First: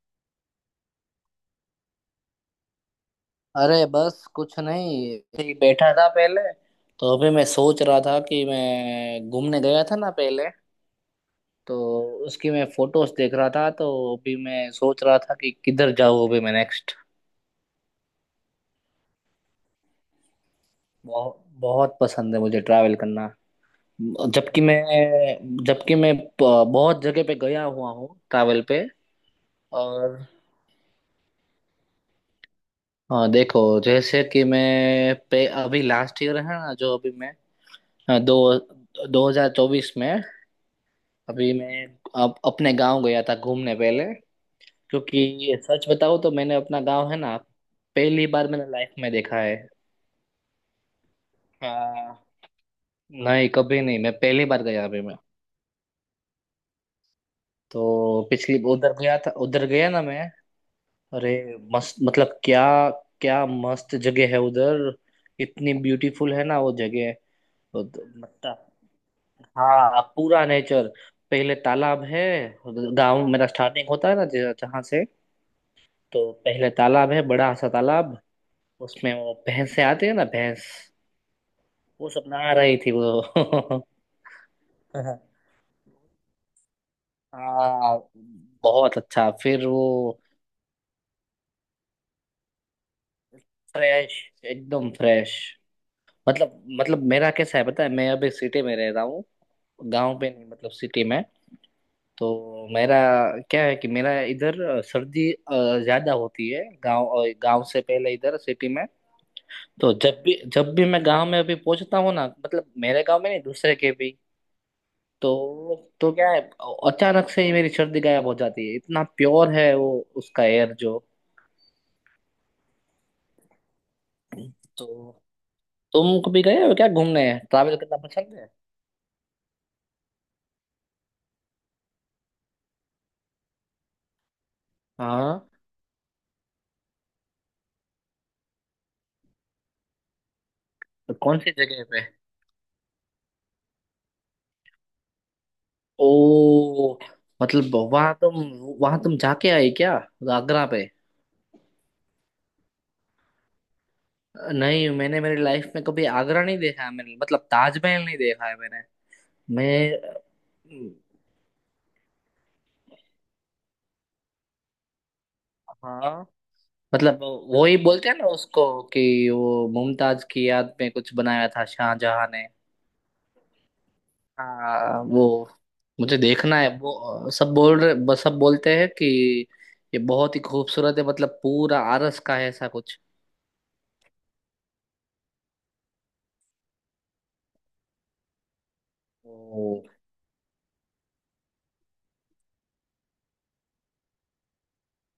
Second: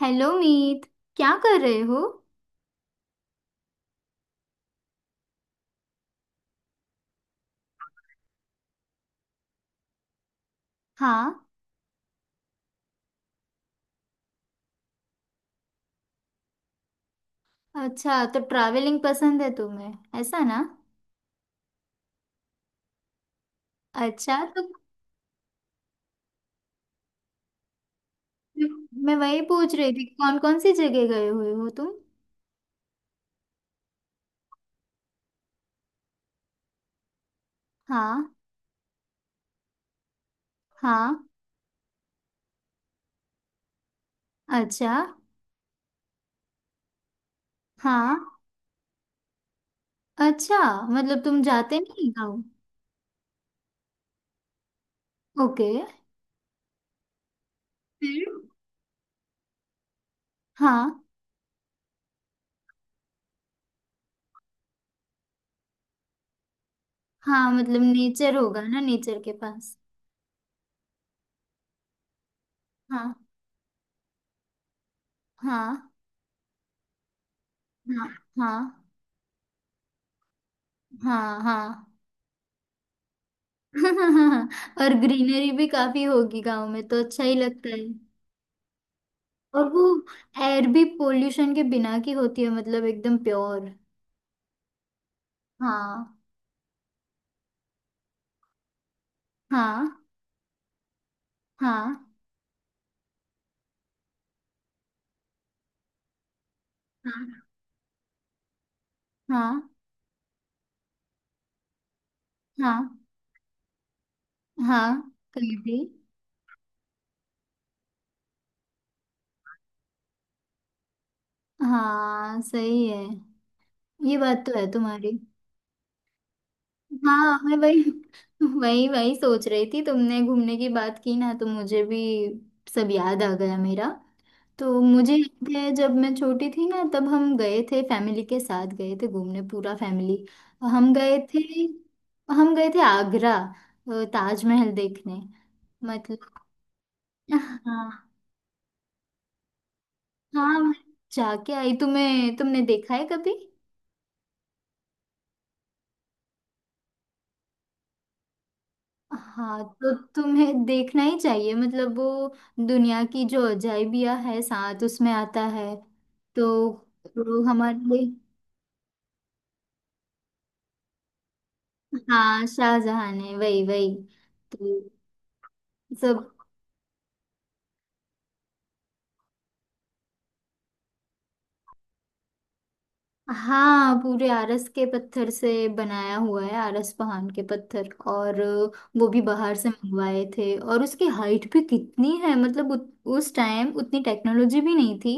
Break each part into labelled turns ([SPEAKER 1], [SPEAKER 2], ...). [SPEAKER 1] Hello Meet. क्या कर रहे हो?
[SPEAKER 2] अरे बस कुछ नहीं, ऐसे ही बैठा था पहले। तो अभी मैं सोच रहा था कि मैं घूमने गया था ना पहले।
[SPEAKER 1] हाँ।
[SPEAKER 2] तो उसकी मैं फोटोज देख रहा था। तो अभी मैं सोच रहा था कि किधर जाऊँ अभी मैं नेक्स्ट।
[SPEAKER 1] अच्छा, तो ट्रैवलिंग पसंद है तुम्हें, ऐसा ना?
[SPEAKER 2] बहुत बहुत पसंद है मुझे ट्रैवल करना।
[SPEAKER 1] अच्छा,
[SPEAKER 2] जबकि
[SPEAKER 1] तो।
[SPEAKER 2] मैं बहुत जगह पे गया हुआ हूँ ट्रैवल पे।
[SPEAKER 1] मैं वही पूछ रही थी,
[SPEAKER 2] और
[SPEAKER 1] कौन कौन सी जगह गए हुए हो तुम।
[SPEAKER 2] हाँ, देखो जैसे कि मैं पे अभी लास्ट ईयर है ना, जो अभी मैं। हाँ,
[SPEAKER 1] हाँ।
[SPEAKER 2] दो 2024 में
[SPEAKER 1] हाँ।
[SPEAKER 2] अभी मैं अपने गांव गया था घूमने पहले।
[SPEAKER 1] अच्छा।
[SPEAKER 2] क्योंकि ये सच बताऊं तो मैंने अपना गांव है ना,
[SPEAKER 1] हाँ।
[SPEAKER 2] पहली बार मैंने लाइफ में देखा है।
[SPEAKER 1] अच्छा, मतलब तुम जाते नहीं
[SPEAKER 2] हाँ।
[SPEAKER 1] गाँव?
[SPEAKER 2] नहीं, कभी नहीं, मैं पहली बार गया अभी मैं।
[SPEAKER 1] ओके।
[SPEAKER 2] तो
[SPEAKER 1] फिर?
[SPEAKER 2] पिछली उधर गया था, उधर गया ना मैं।
[SPEAKER 1] हाँ।
[SPEAKER 2] अरे मस्त, मतलब क्या क्या मस्त जगह है उधर। इतनी ब्यूटीफुल है ना वो जगह।
[SPEAKER 1] हाँ, मतलब नेचर होगा
[SPEAKER 2] मतलब,
[SPEAKER 1] ना, नेचर के पास।
[SPEAKER 2] हाँ पूरा नेचर। पहले तालाब है।
[SPEAKER 1] हाँ।
[SPEAKER 2] गांव मेरा स्टार्टिंग होता है ना जहाँ से।
[SPEAKER 1] हाँ।
[SPEAKER 2] तो पहले तालाब है, बड़ा सा
[SPEAKER 1] हाँ।
[SPEAKER 2] तालाब।
[SPEAKER 1] हाँ।
[SPEAKER 2] उसमें वो भैंस से आती है ना, भैंस।
[SPEAKER 1] हाँ। हाँ।
[SPEAKER 2] वो सब नहा रही थी वो
[SPEAKER 1] और
[SPEAKER 2] हाँ।
[SPEAKER 1] ग्रीनरी भी काफी होगी गांव में, तो अच्छा ही लगता है।
[SPEAKER 2] हाँ, बहुत अच्छा फिर
[SPEAKER 1] और वो
[SPEAKER 2] वो।
[SPEAKER 1] एयर भी पोल्यूशन के बिना की होती है, मतलब एकदम प्योर।
[SPEAKER 2] फ्रेश, एकदम फ्रेश।
[SPEAKER 1] हाँ।
[SPEAKER 2] मतलब मेरा कैसा है पता है, मैं अभी सिटी में रह रहा हूँ।
[SPEAKER 1] हाँ।
[SPEAKER 2] गांव पे नहीं, मतलब सिटी में।
[SPEAKER 1] हाँ।
[SPEAKER 2] तो मेरा क्या है कि मेरा इधर सर्दी ज्यादा होती है
[SPEAKER 1] हाँ।
[SPEAKER 2] गांव से पहले इधर सिटी में।
[SPEAKER 1] हाँ।
[SPEAKER 2] तो जब भी मैं गांव में अभी पहुंचता हूँ ना, मतलब
[SPEAKER 1] हाँ।
[SPEAKER 2] मेरे गांव में नहीं, दूसरे के भी।
[SPEAKER 1] हाँ, कहीं
[SPEAKER 2] तो
[SPEAKER 1] भी।
[SPEAKER 2] तो क्या है, अचानक से ही मेरी सर्दी गायब हो जाती है, इतना प्योर है वो, उसका एयर जो।
[SPEAKER 1] हाँ सही है। ये बात तो है
[SPEAKER 2] तो
[SPEAKER 1] तुम्हारी।
[SPEAKER 2] तुम कभी गए हो क्या घूमने?
[SPEAKER 1] हाँ, मैं
[SPEAKER 2] ट्रैवल
[SPEAKER 1] वही
[SPEAKER 2] करना पसंद है?
[SPEAKER 1] वही वही सोच रही थी, तुमने घूमने की बात की ना, तो मुझे भी सब याद आ गया मेरा। तो मुझे
[SPEAKER 2] हाँ,
[SPEAKER 1] याद है, जब मैं छोटी थी ना, तब हम गए थे, फैमिली के साथ गए थे घूमने, पूरा फैमिली। हम
[SPEAKER 2] तो
[SPEAKER 1] गए
[SPEAKER 2] कौन
[SPEAKER 1] थे।
[SPEAKER 2] सी जगह पे?
[SPEAKER 1] हम गए थे आगरा, ताजमहल देखने। मतलब।
[SPEAKER 2] ओ, मतलब
[SPEAKER 1] हाँ।
[SPEAKER 2] वहां तुम वहां तुम जाके आई क्या?
[SPEAKER 1] हाँ,
[SPEAKER 2] आगरा
[SPEAKER 1] मैं
[SPEAKER 2] पे?
[SPEAKER 1] जाके आई। तुम्हें, तुमने देखा है कभी?
[SPEAKER 2] नहीं, मैंने मेरी लाइफ में कभी आगरा नहीं देखा है मैंने, मतलब ताजमहल नहीं देखा है मैंने।
[SPEAKER 1] हाँ, तो
[SPEAKER 2] मैं।
[SPEAKER 1] तुम्हें देखना ही चाहिए, मतलब वो दुनिया की जो अजाइबिया है साथ, उसमें आता है।
[SPEAKER 2] हाँ।
[SPEAKER 1] तो।
[SPEAKER 2] मतलब
[SPEAKER 1] तो
[SPEAKER 2] वो ही
[SPEAKER 1] हमारे
[SPEAKER 2] बोलते
[SPEAKER 1] लिए।
[SPEAKER 2] हैं ना उसको कि वो मुमताज की याद में कुछ बनाया था शाहजहां
[SPEAKER 1] हाँ,
[SPEAKER 2] ने।
[SPEAKER 1] शाहजहां ने। वही वही। तो
[SPEAKER 2] हाँ वो। मुझे
[SPEAKER 1] सब।
[SPEAKER 2] देखना है वो। सब बोल रहे, बस सब बोलते हैं कि ये बहुत ही खूबसूरत है, मतलब पूरा आरस का है ऐसा कुछ।
[SPEAKER 1] हाँ, पूरे आरस के पत्थर से बनाया हुआ है, आरस पहाड़ के पत्थर, और वो भी बाहर
[SPEAKER 2] ओ
[SPEAKER 1] से मंगवाए थे। और उसकी हाइट भी कितनी है! मतलब उस टाइम उतनी टेक्नोलॉजी भी नहीं थी।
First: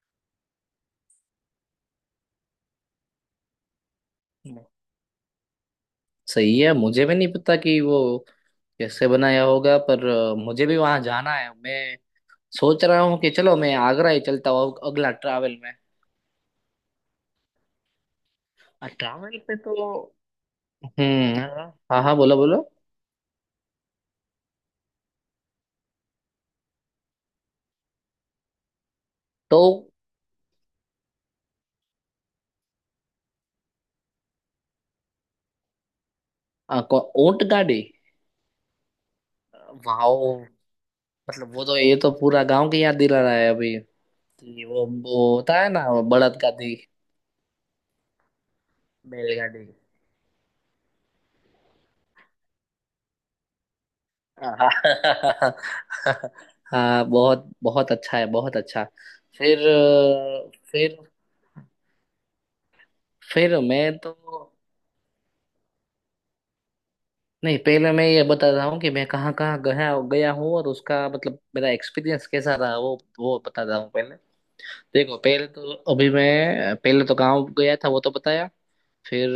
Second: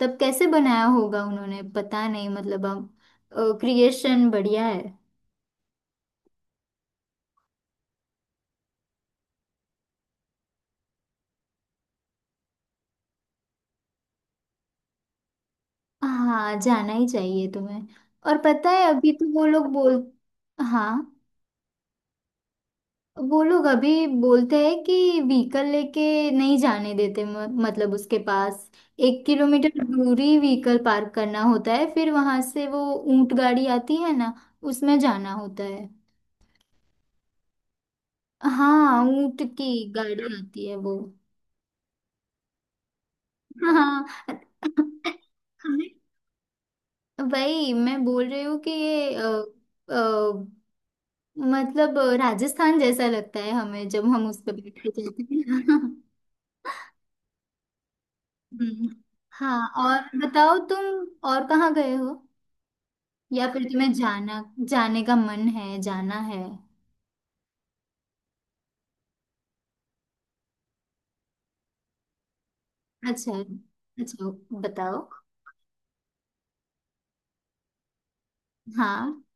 [SPEAKER 1] तब कैसे बनाया होगा उन्होंने, पता नहीं। मतलब, अब क्रिएशन बढ़िया है।
[SPEAKER 2] सही है, मुझे भी नहीं पता कि वो कैसे बनाया होगा, पर मुझे भी वहां जाना है। मैं सोच रहा हूँ कि चलो मैं आगरा ही चलता हूँ अगला ट्रैवल में।
[SPEAKER 1] हाँ, जाना ही चाहिए तुम्हें। और पता है, अभी तो
[SPEAKER 2] ट्रैवल
[SPEAKER 1] वो
[SPEAKER 2] पे
[SPEAKER 1] लोग
[SPEAKER 2] तो।
[SPEAKER 1] बोल। हाँ,
[SPEAKER 2] हम्म, हाँ। हाँ हाँ, बोलो बोलो।
[SPEAKER 1] वो लोग अभी बोलते हैं कि व्हीकल लेके नहीं जाने देते, मतलब उसके पास एक
[SPEAKER 2] तो
[SPEAKER 1] किलोमीटर दूरी व्हीकल पार्क करना होता है, फिर वहां से वो ऊंट गाड़ी आती है ना, उसमें जाना होता है।
[SPEAKER 2] ऊंट गाड़ी।
[SPEAKER 1] हाँ, ऊंट की गाड़ी
[SPEAKER 2] वाओ,
[SPEAKER 1] आती है वो।
[SPEAKER 2] मतलब वो तो, ये तो पूरा गांव की याद दिला रहा है अभी।
[SPEAKER 1] हाँ,
[SPEAKER 2] जी, वो होता है ना वो, बड़द गाड़ी।
[SPEAKER 1] वही मैं बोल रही हूँ कि ये
[SPEAKER 2] बैलगाड़ी।
[SPEAKER 1] अ, मतलब राजस्थान जैसा लगता है हमें, जब हम उस पर बैठे जाते
[SPEAKER 2] हाँ
[SPEAKER 1] हैं।
[SPEAKER 2] हाँ बहुत बहुत अच्छा है, बहुत अच्छा।
[SPEAKER 1] हम्म।
[SPEAKER 2] फिर
[SPEAKER 1] हाँ। और बताओ तुम,
[SPEAKER 2] फिर
[SPEAKER 1] और कहाँ गए हो? या
[SPEAKER 2] फिर
[SPEAKER 1] फिर
[SPEAKER 2] मैं
[SPEAKER 1] तुम्हें
[SPEAKER 2] तो,
[SPEAKER 1] जाना, जाने का मन है, जाना है।
[SPEAKER 2] नहीं पहले मैं ये बता रहा हूँ कि मैं कहाँ कहाँ गया गया हूँ, और उसका मतलब मेरा एक्सपीरियंस कैसा रहा, वो
[SPEAKER 1] अच्छा।
[SPEAKER 2] वो बता रहा हूँ पहले।
[SPEAKER 1] अच्छा, बताओ।
[SPEAKER 2] देखो पहले तो अभी मैं, पहले तो गाँव गया था वो तो बताया।
[SPEAKER 1] हाँ।
[SPEAKER 2] फिर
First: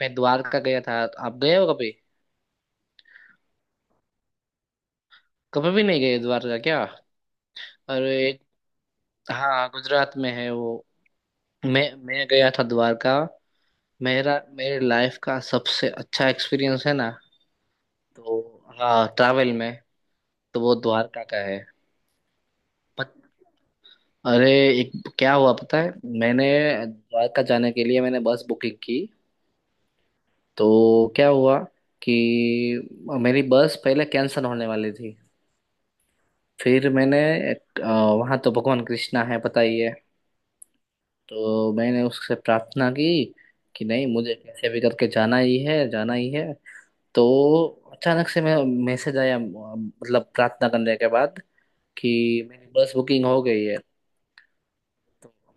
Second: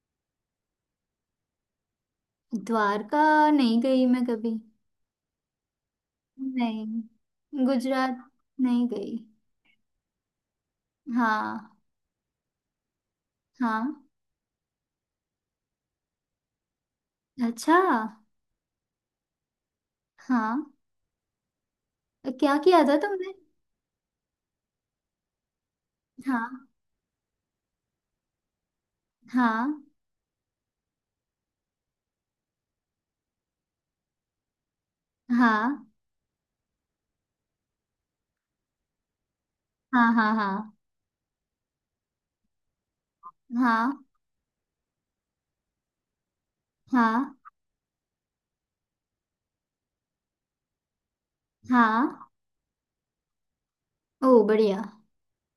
[SPEAKER 2] मैं द्वारका गया था। आप गए हो कभी?
[SPEAKER 1] द्वारका? नहीं गई मैं कभी।
[SPEAKER 2] कभी भी नहीं गए द्वारका क्या?
[SPEAKER 1] नहीं।
[SPEAKER 2] अरे,
[SPEAKER 1] गुजरात, नहीं गई।
[SPEAKER 2] हाँ गुजरात में है वो।
[SPEAKER 1] हाँ।
[SPEAKER 2] मैं गया था द्वारका।
[SPEAKER 1] हाँ।
[SPEAKER 2] मेरा मेरे लाइफ का सबसे अच्छा एक्सपीरियंस है ना।
[SPEAKER 1] अच्छा।
[SPEAKER 2] तो हाँ ट्रैवल में,
[SPEAKER 1] हाँ,
[SPEAKER 2] तो वो द्वारका का है।
[SPEAKER 1] क्या किया था
[SPEAKER 2] पत,
[SPEAKER 1] तुमने?
[SPEAKER 2] अरे, एक, क्या हुआ पता है, मैंने
[SPEAKER 1] हाँ।
[SPEAKER 2] द्वारका जाने के लिए मैंने बस बुकिंग की।
[SPEAKER 1] हाँ।
[SPEAKER 2] तो क्या हुआ कि मेरी बस पहले कैंसिल होने वाली थी।
[SPEAKER 1] हाँ।
[SPEAKER 2] फिर मैंने, वहां तो भगवान कृष्णा है पता ही है,
[SPEAKER 1] हाँ। हाँ। हाँ।
[SPEAKER 2] तो मैंने उससे प्रार्थना की कि
[SPEAKER 1] हाँ।
[SPEAKER 2] नहीं, मुझे कैसे भी करके जाना ही है, जाना ही है। तो
[SPEAKER 1] हाँ।
[SPEAKER 2] अचानक से मैं, मैसेज आया मतलब प्रार्थना करने के बाद कि
[SPEAKER 1] हाँ।
[SPEAKER 2] मेरी बस बुकिंग हो गई है।
[SPEAKER 1] ओ, बढ़िया।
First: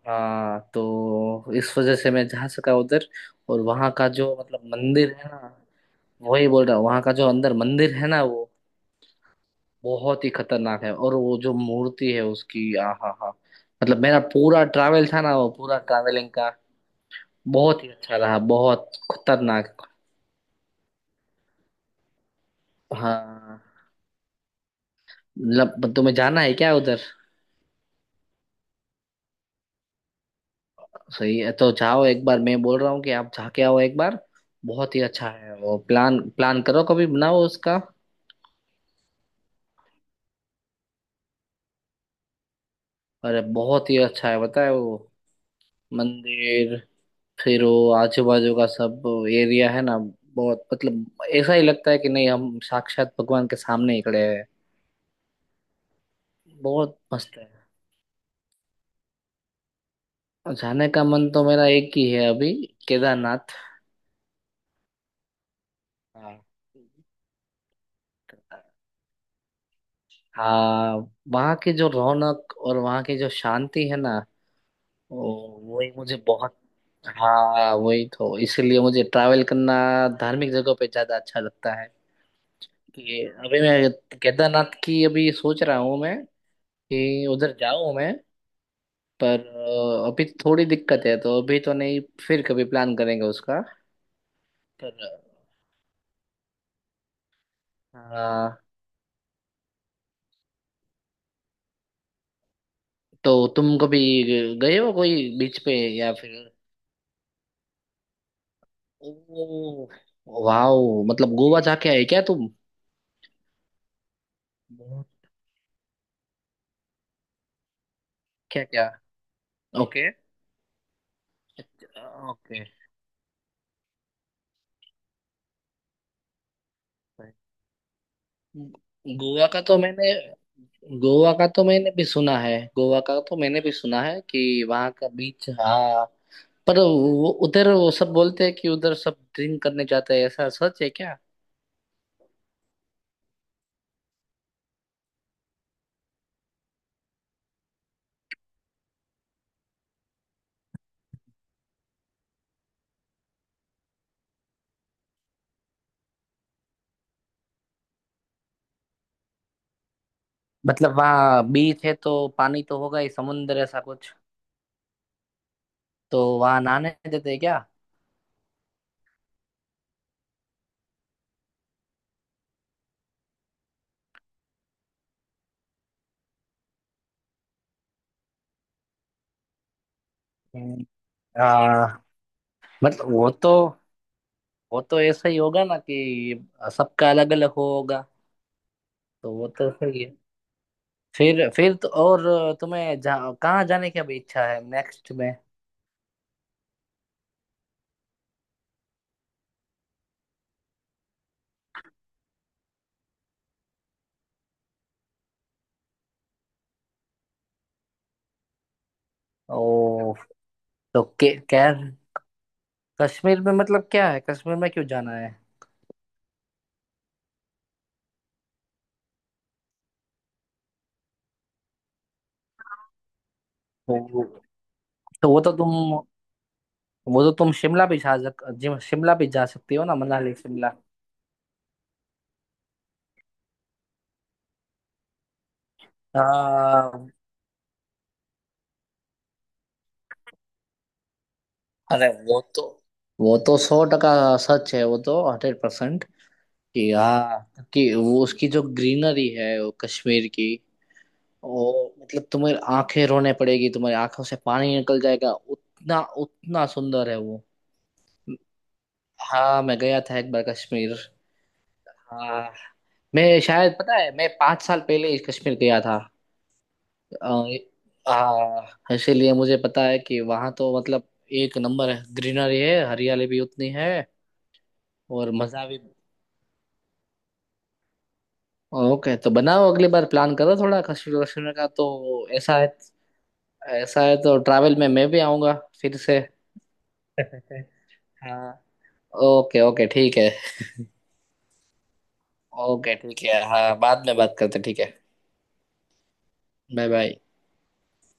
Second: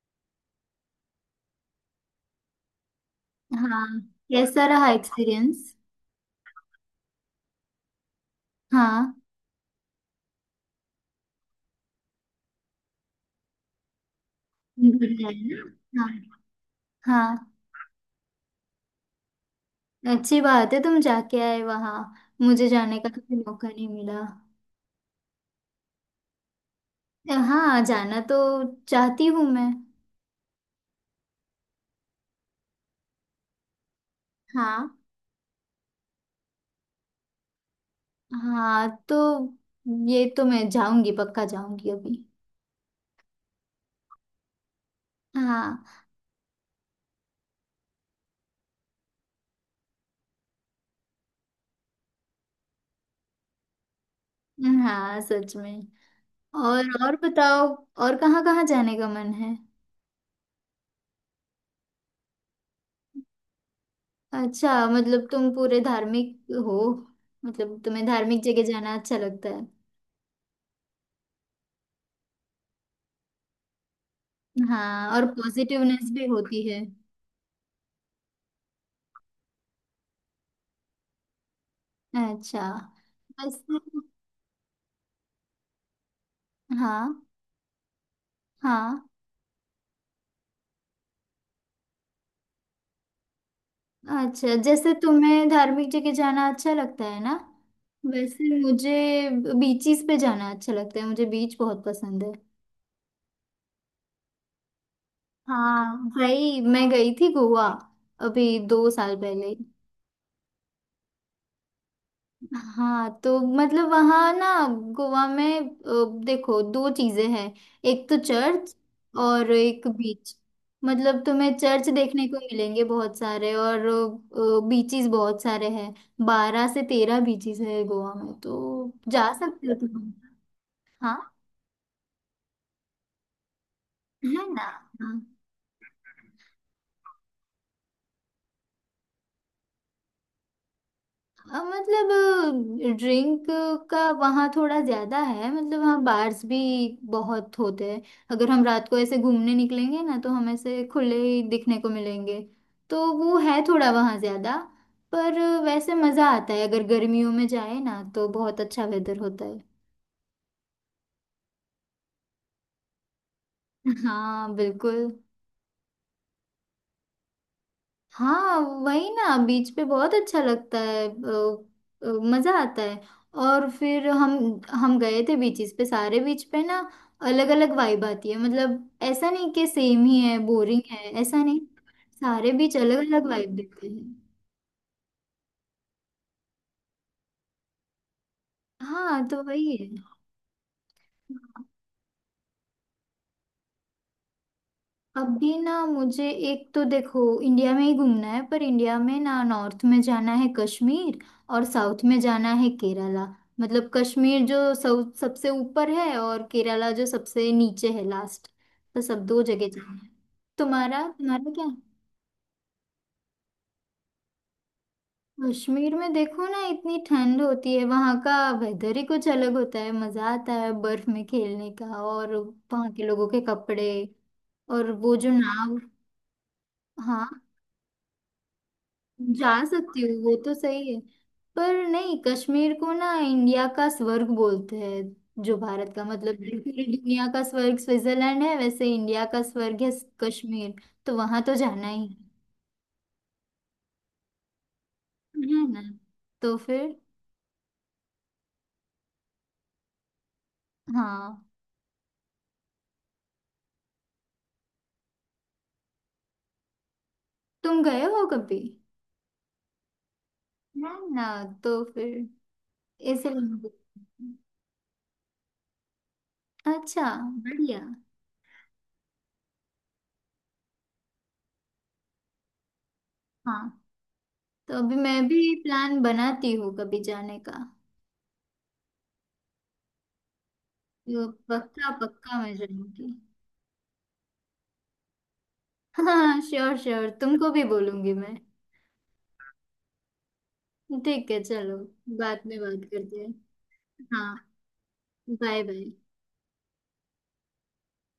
[SPEAKER 2] हाँ, तो इस वजह से मैं जा सका उधर। और
[SPEAKER 1] हाँ,
[SPEAKER 2] वहाँ का जो, मतलब
[SPEAKER 1] कैसा रहा
[SPEAKER 2] मंदिर है ना,
[SPEAKER 1] एक्सपीरियंस?
[SPEAKER 2] वही बोल रहा हूँ, वहाँ का जो अंदर मंदिर है ना, वो
[SPEAKER 1] हाँ
[SPEAKER 2] बहुत ही खतरनाक है, और वो जो मूर्ति है उसकी, आ हा हा। मतलब मेरा पूरा ट्रैवल
[SPEAKER 1] बिल्कुल
[SPEAKER 2] था
[SPEAKER 1] है
[SPEAKER 2] ना वो, पूरा
[SPEAKER 1] ना।
[SPEAKER 2] ट्रैवलिंग
[SPEAKER 1] हाँ।
[SPEAKER 2] का बहुत ही अच्छा रहा, बहुत खतरनाक।
[SPEAKER 1] हाँ, अच्छी बात है तुम जाके आए वहाँ। मुझे जाने का कभी
[SPEAKER 2] हाँ,
[SPEAKER 1] मौका नहीं मिला।
[SPEAKER 2] मतलब तुम्हें जाना है क्या उधर?
[SPEAKER 1] हाँ, जाना तो चाहती हूँ मैं।
[SPEAKER 2] सही है, तो जाओ एक बार, मैं बोल रहा हूँ कि आप जाके आओ एक बार।
[SPEAKER 1] हाँ।
[SPEAKER 2] बहुत ही अच्छा है वो। प्लान प्लान करो, कभी बनाओ उसका।
[SPEAKER 1] हाँ, तो ये तो मैं जाऊंगी, पक्का जाऊंगी अभी।
[SPEAKER 2] अरे बहुत ही अच्छा है, बताए वो
[SPEAKER 1] हाँ।
[SPEAKER 2] मंदिर, फिर वो आजू बाजू का सब एरिया है ना, बहुत मतलब, ऐसा ही लगता है कि नहीं हम साक्षात भगवान के सामने ही खड़े हैं।
[SPEAKER 1] हाँ सच में। और
[SPEAKER 2] बहुत
[SPEAKER 1] और
[SPEAKER 2] मस्त है।
[SPEAKER 1] बताओ, और कहाँ कहाँ जाने का मन है?
[SPEAKER 2] और जाने का मन तो मेरा एक ही है अभी, केदारनाथ।
[SPEAKER 1] अच्छा, मतलब तुम पूरे धार्मिक
[SPEAKER 2] हाँ।
[SPEAKER 1] हो? मतलब तुम्हें धार्मिक जगह जाना अच्छा लगता है?
[SPEAKER 2] हाँ, वहाँ की जो रौनक और वहाँ की जो शांति है ना
[SPEAKER 1] हाँ, और
[SPEAKER 2] वो, वही
[SPEAKER 1] पॉजिटिवनेस
[SPEAKER 2] मुझे
[SPEAKER 1] भी
[SPEAKER 2] बहुत।
[SPEAKER 1] होती है।
[SPEAKER 2] हाँ, वही तो, इसलिए मुझे ट्रैवल करना धार्मिक जगह पे ज्यादा अच्छा लगता है।
[SPEAKER 1] अच्छा।
[SPEAKER 2] कि अभी
[SPEAKER 1] वैसे।
[SPEAKER 2] मैं केदारनाथ की अभी सोच रहा हूँ मैं,
[SPEAKER 1] हाँ।
[SPEAKER 2] कि उधर जाऊँ मैं।
[SPEAKER 1] हाँ।
[SPEAKER 2] पर अभी थोड़ी दिक्कत है, तो अभी तो नहीं, फिर कभी प्लान करेंगे उसका।
[SPEAKER 1] अच्छा, जैसे
[SPEAKER 2] पर
[SPEAKER 1] तुम्हें धार्मिक जगह जाना अच्छा लगता है ना, वैसे
[SPEAKER 2] हाँ,
[SPEAKER 1] मुझे बीचेस पे जाना अच्छा लगता है, मुझे बीच बहुत पसंद है।
[SPEAKER 2] तो तुम कभी गए हो कोई बीच पे
[SPEAKER 1] हाँ
[SPEAKER 2] या फिर?
[SPEAKER 1] भाई, मैं गई थी गोवा, अभी 2 साल पहले।
[SPEAKER 2] ओ वाओ, मतलब गोवा जाके आए क्या तुम?
[SPEAKER 1] हाँ, तो मतलब वहाँ ना, गोवा में देखो दो चीजें हैं, एक तो
[SPEAKER 2] क्या
[SPEAKER 1] चर्च
[SPEAKER 2] क्या?
[SPEAKER 1] और एक
[SPEAKER 2] ओके
[SPEAKER 1] बीच। मतलब तुम्हें चर्च देखने को
[SPEAKER 2] ओके।
[SPEAKER 1] मिलेंगे बहुत सारे, और बीचेस बहुत सारे हैं। 12 से 13 बीचेस है गोवा में, तो जा
[SPEAKER 2] गोवा का
[SPEAKER 1] सकते हो
[SPEAKER 2] तो
[SPEAKER 1] तुम।
[SPEAKER 2] मैंने
[SPEAKER 1] हाँ।
[SPEAKER 2] गोवा का तो मैंने भी सुना है, गोवा का तो मैंने भी सुना है
[SPEAKER 1] है
[SPEAKER 2] कि
[SPEAKER 1] ना?
[SPEAKER 2] वहाँ का
[SPEAKER 1] हाँ।
[SPEAKER 2] बीच, हाँ। पर वो उधर, वो सब बोलते हैं कि उधर सब ड्रिंक करने जाते हैं, ऐसा सच है क्या?
[SPEAKER 1] हाँ, मतलब ड्रिंक का वहाँ थोड़ा ज्यादा है, मतलब वहाँ बार्स भी बहुत होते हैं। अगर हम रात को ऐसे घूमने निकलेंगे ना, तो हम ऐसे खुले ही दिखने को मिलेंगे। तो वो है थोड़ा वहाँ ज्यादा। पर वैसे मजा आता है, अगर गर्मियों में जाए ना, तो बहुत अच्छा वेदर होता है।
[SPEAKER 2] मतलब वहाँ बीच है तो पानी तो होगा ही, समुंदर ऐसा कुछ,
[SPEAKER 1] हाँ बिल्कुल।
[SPEAKER 2] तो वहाँ नहाने देते हैं क्या?
[SPEAKER 1] हाँ वही ना, बीच पे बहुत अच्छा लगता है। अ, मजा आता है। और फिर हम गए थे बीचेस पे, सारे बीच पे ना अलग अलग वाइब आती है, मतलब ऐसा नहीं कि सेम ही है, बोरिंग
[SPEAKER 2] हम्म,
[SPEAKER 1] है, ऐसा नहीं।
[SPEAKER 2] आ,
[SPEAKER 1] सारे बीच अलग
[SPEAKER 2] मतलब
[SPEAKER 1] अलग
[SPEAKER 2] वो तो
[SPEAKER 1] वाइब देते हैं।
[SPEAKER 2] वो तो ऐसा ही होगा ना कि सबका अलग अलग होगा।
[SPEAKER 1] हाँ,
[SPEAKER 2] तो
[SPEAKER 1] तो
[SPEAKER 2] वो तो
[SPEAKER 1] वही है।
[SPEAKER 2] सही है। फिर तो, और तुम्हें कहाँ जाने की अभी इच्छा है नेक्स्ट में?
[SPEAKER 1] अभी ना मुझे एक तो देखो इंडिया में ही घूमना है, पर इंडिया में ना, नॉर्थ में जाना है कश्मीर, और साउथ में जाना है केरला। मतलब कश्मीर जो सब सबसे ऊपर है, और केरला जो सबसे नीचे है, लास्ट। तो सब दो जगह जाना है।
[SPEAKER 2] ओ, तो
[SPEAKER 1] तुम्हारा
[SPEAKER 2] के,
[SPEAKER 1] तुम्हारा क्या?
[SPEAKER 2] कैर कश्मीर में, मतलब क्या है कश्मीर में, क्यों जाना है?
[SPEAKER 1] कश्मीर में देखो ना, इतनी ठंड होती है, वहाँ का वेदर ही कुछ अलग होता है। मजा आता है बर्फ में खेलने का, और वहाँ के लोगों के कपड़े,
[SPEAKER 2] तो,
[SPEAKER 1] और वो
[SPEAKER 2] तो
[SPEAKER 1] जो
[SPEAKER 2] वो तो तुम
[SPEAKER 1] नाव।
[SPEAKER 2] वो तो
[SPEAKER 1] हाँ,
[SPEAKER 2] तुम शिमला भी जा
[SPEAKER 1] जा
[SPEAKER 2] सकती हो ना,
[SPEAKER 1] सकती हूँ
[SPEAKER 2] मनाली,
[SPEAKER 1] वो तो
[SPEAKER 2] शिमला।
[SPEAKER 1] सही है। पर नहीं, कश्मीर को ना इंडिया का स्वर्ग बोलते हैं। जो भारत का मतलब, जो पूरी
[SPEAKER 2] आ,
[SPEAKER 1] दुनिया का स्वर्ग स्विट्जरलैंड है, वैसे इंडिया का स्वर्ग है कश्मीर। तो वहां तो जाना ही
[SPEAKER 2] अरे
[SPEAKER 1] है।
[SPEAKER 2] वो तो सौ टका सच है वो तो, हंड्रेड
[SPEAKER 1] है ना?
[SPEAKER 2] परसेंट
[SPEAKER 1] तो
[SPEAKER 2] कि
[SPEAKER 1] फिर।
[SPEAKER 2] हाँ, कि वो उसकी जो ग्रीनरी है वो कश्मीर की,
[SPEAKER 1] हाँ,
[SPEAKER 2] वो मतलब तुम्हें आंखें रोने पड़ेगी, तुम्हारी आंखों से पानी निकल जाएगा उतना, उतना सुंदर है वो।
[SPEAKER 1] तुम गए हो कभी?
[SPEAKER 2] हाँ, मैं गया था एक बार
[SPEAKER 1] ना।
[SPEAKER 2] कश्मीर।
[SPEAKER 1] ना, तो फिर,
[SPEAKER 2] हाँ,
[SPEAKER 1] इसलिए
[SPEAKER 2] मैं
[SPEAKER 1] मुझे-
[SPEAKER 2] शायद, पता है मैं 5 साल पहले ही कश्मीर गया था।
[SPEAKER 1] अच्छा।
[SPEAKER 2] अ,
[SPEAKER 1] बढ़िया।
[SPEAKER 2] इसीलिए मुझे पता है कि वहाँ तो मतलब एक नंबर है, ग्रीनरी है, हरियाली भी
[SPEAKER 1] हाँ,
[SPEAKER 2] उतनी है।
[SPEAKER 1] तो अभी मैं
[SPEAKER 2] और
[SPEAKER 1] भी
[SPEAKER 2] मजा भी।
[SPEAKER 1] प्लान बनाती हूँ कभी जाने का।
[SPEAKER 2] ओके तो बनाओ, अगली बार प्लान करो थोड़ा, कश्मीर
[SPEAKER 1] तो
[SPEAKER 2] कश्मीर का तो।
[SPEAKER 1] पक्का पक्का मैं
[SPEAKER 2] ऐसा है,
[SPEAKER 1] जाऊंगी।
[SPEAKER 2] ऐसा है तो ट्रैवल में मैं भी आऊंगा फिर से
[SPEAKER 1] हाँ श्योर श्योर, तुमको भी बोलूंगी मैं।
[SPEAKER 2] हाँ। ओके ओके ठीक है।
[SPEAKER 1] ठीक है, चलो बाद में बात
[SPEAKER 2] ओके
[SPEAKER 1] करते
[SPEAKER 2] ठीक
[SPEAKER 1] हैं।
[SPEAKER 2] है, हाँ बाद में
[SPEAKER 1] हाँ,
[SPEAKER 2] बात करते हैं, ठीक है।
[SPEAKER 1] Bye bye.
[SPEAKER 2] Bye bye.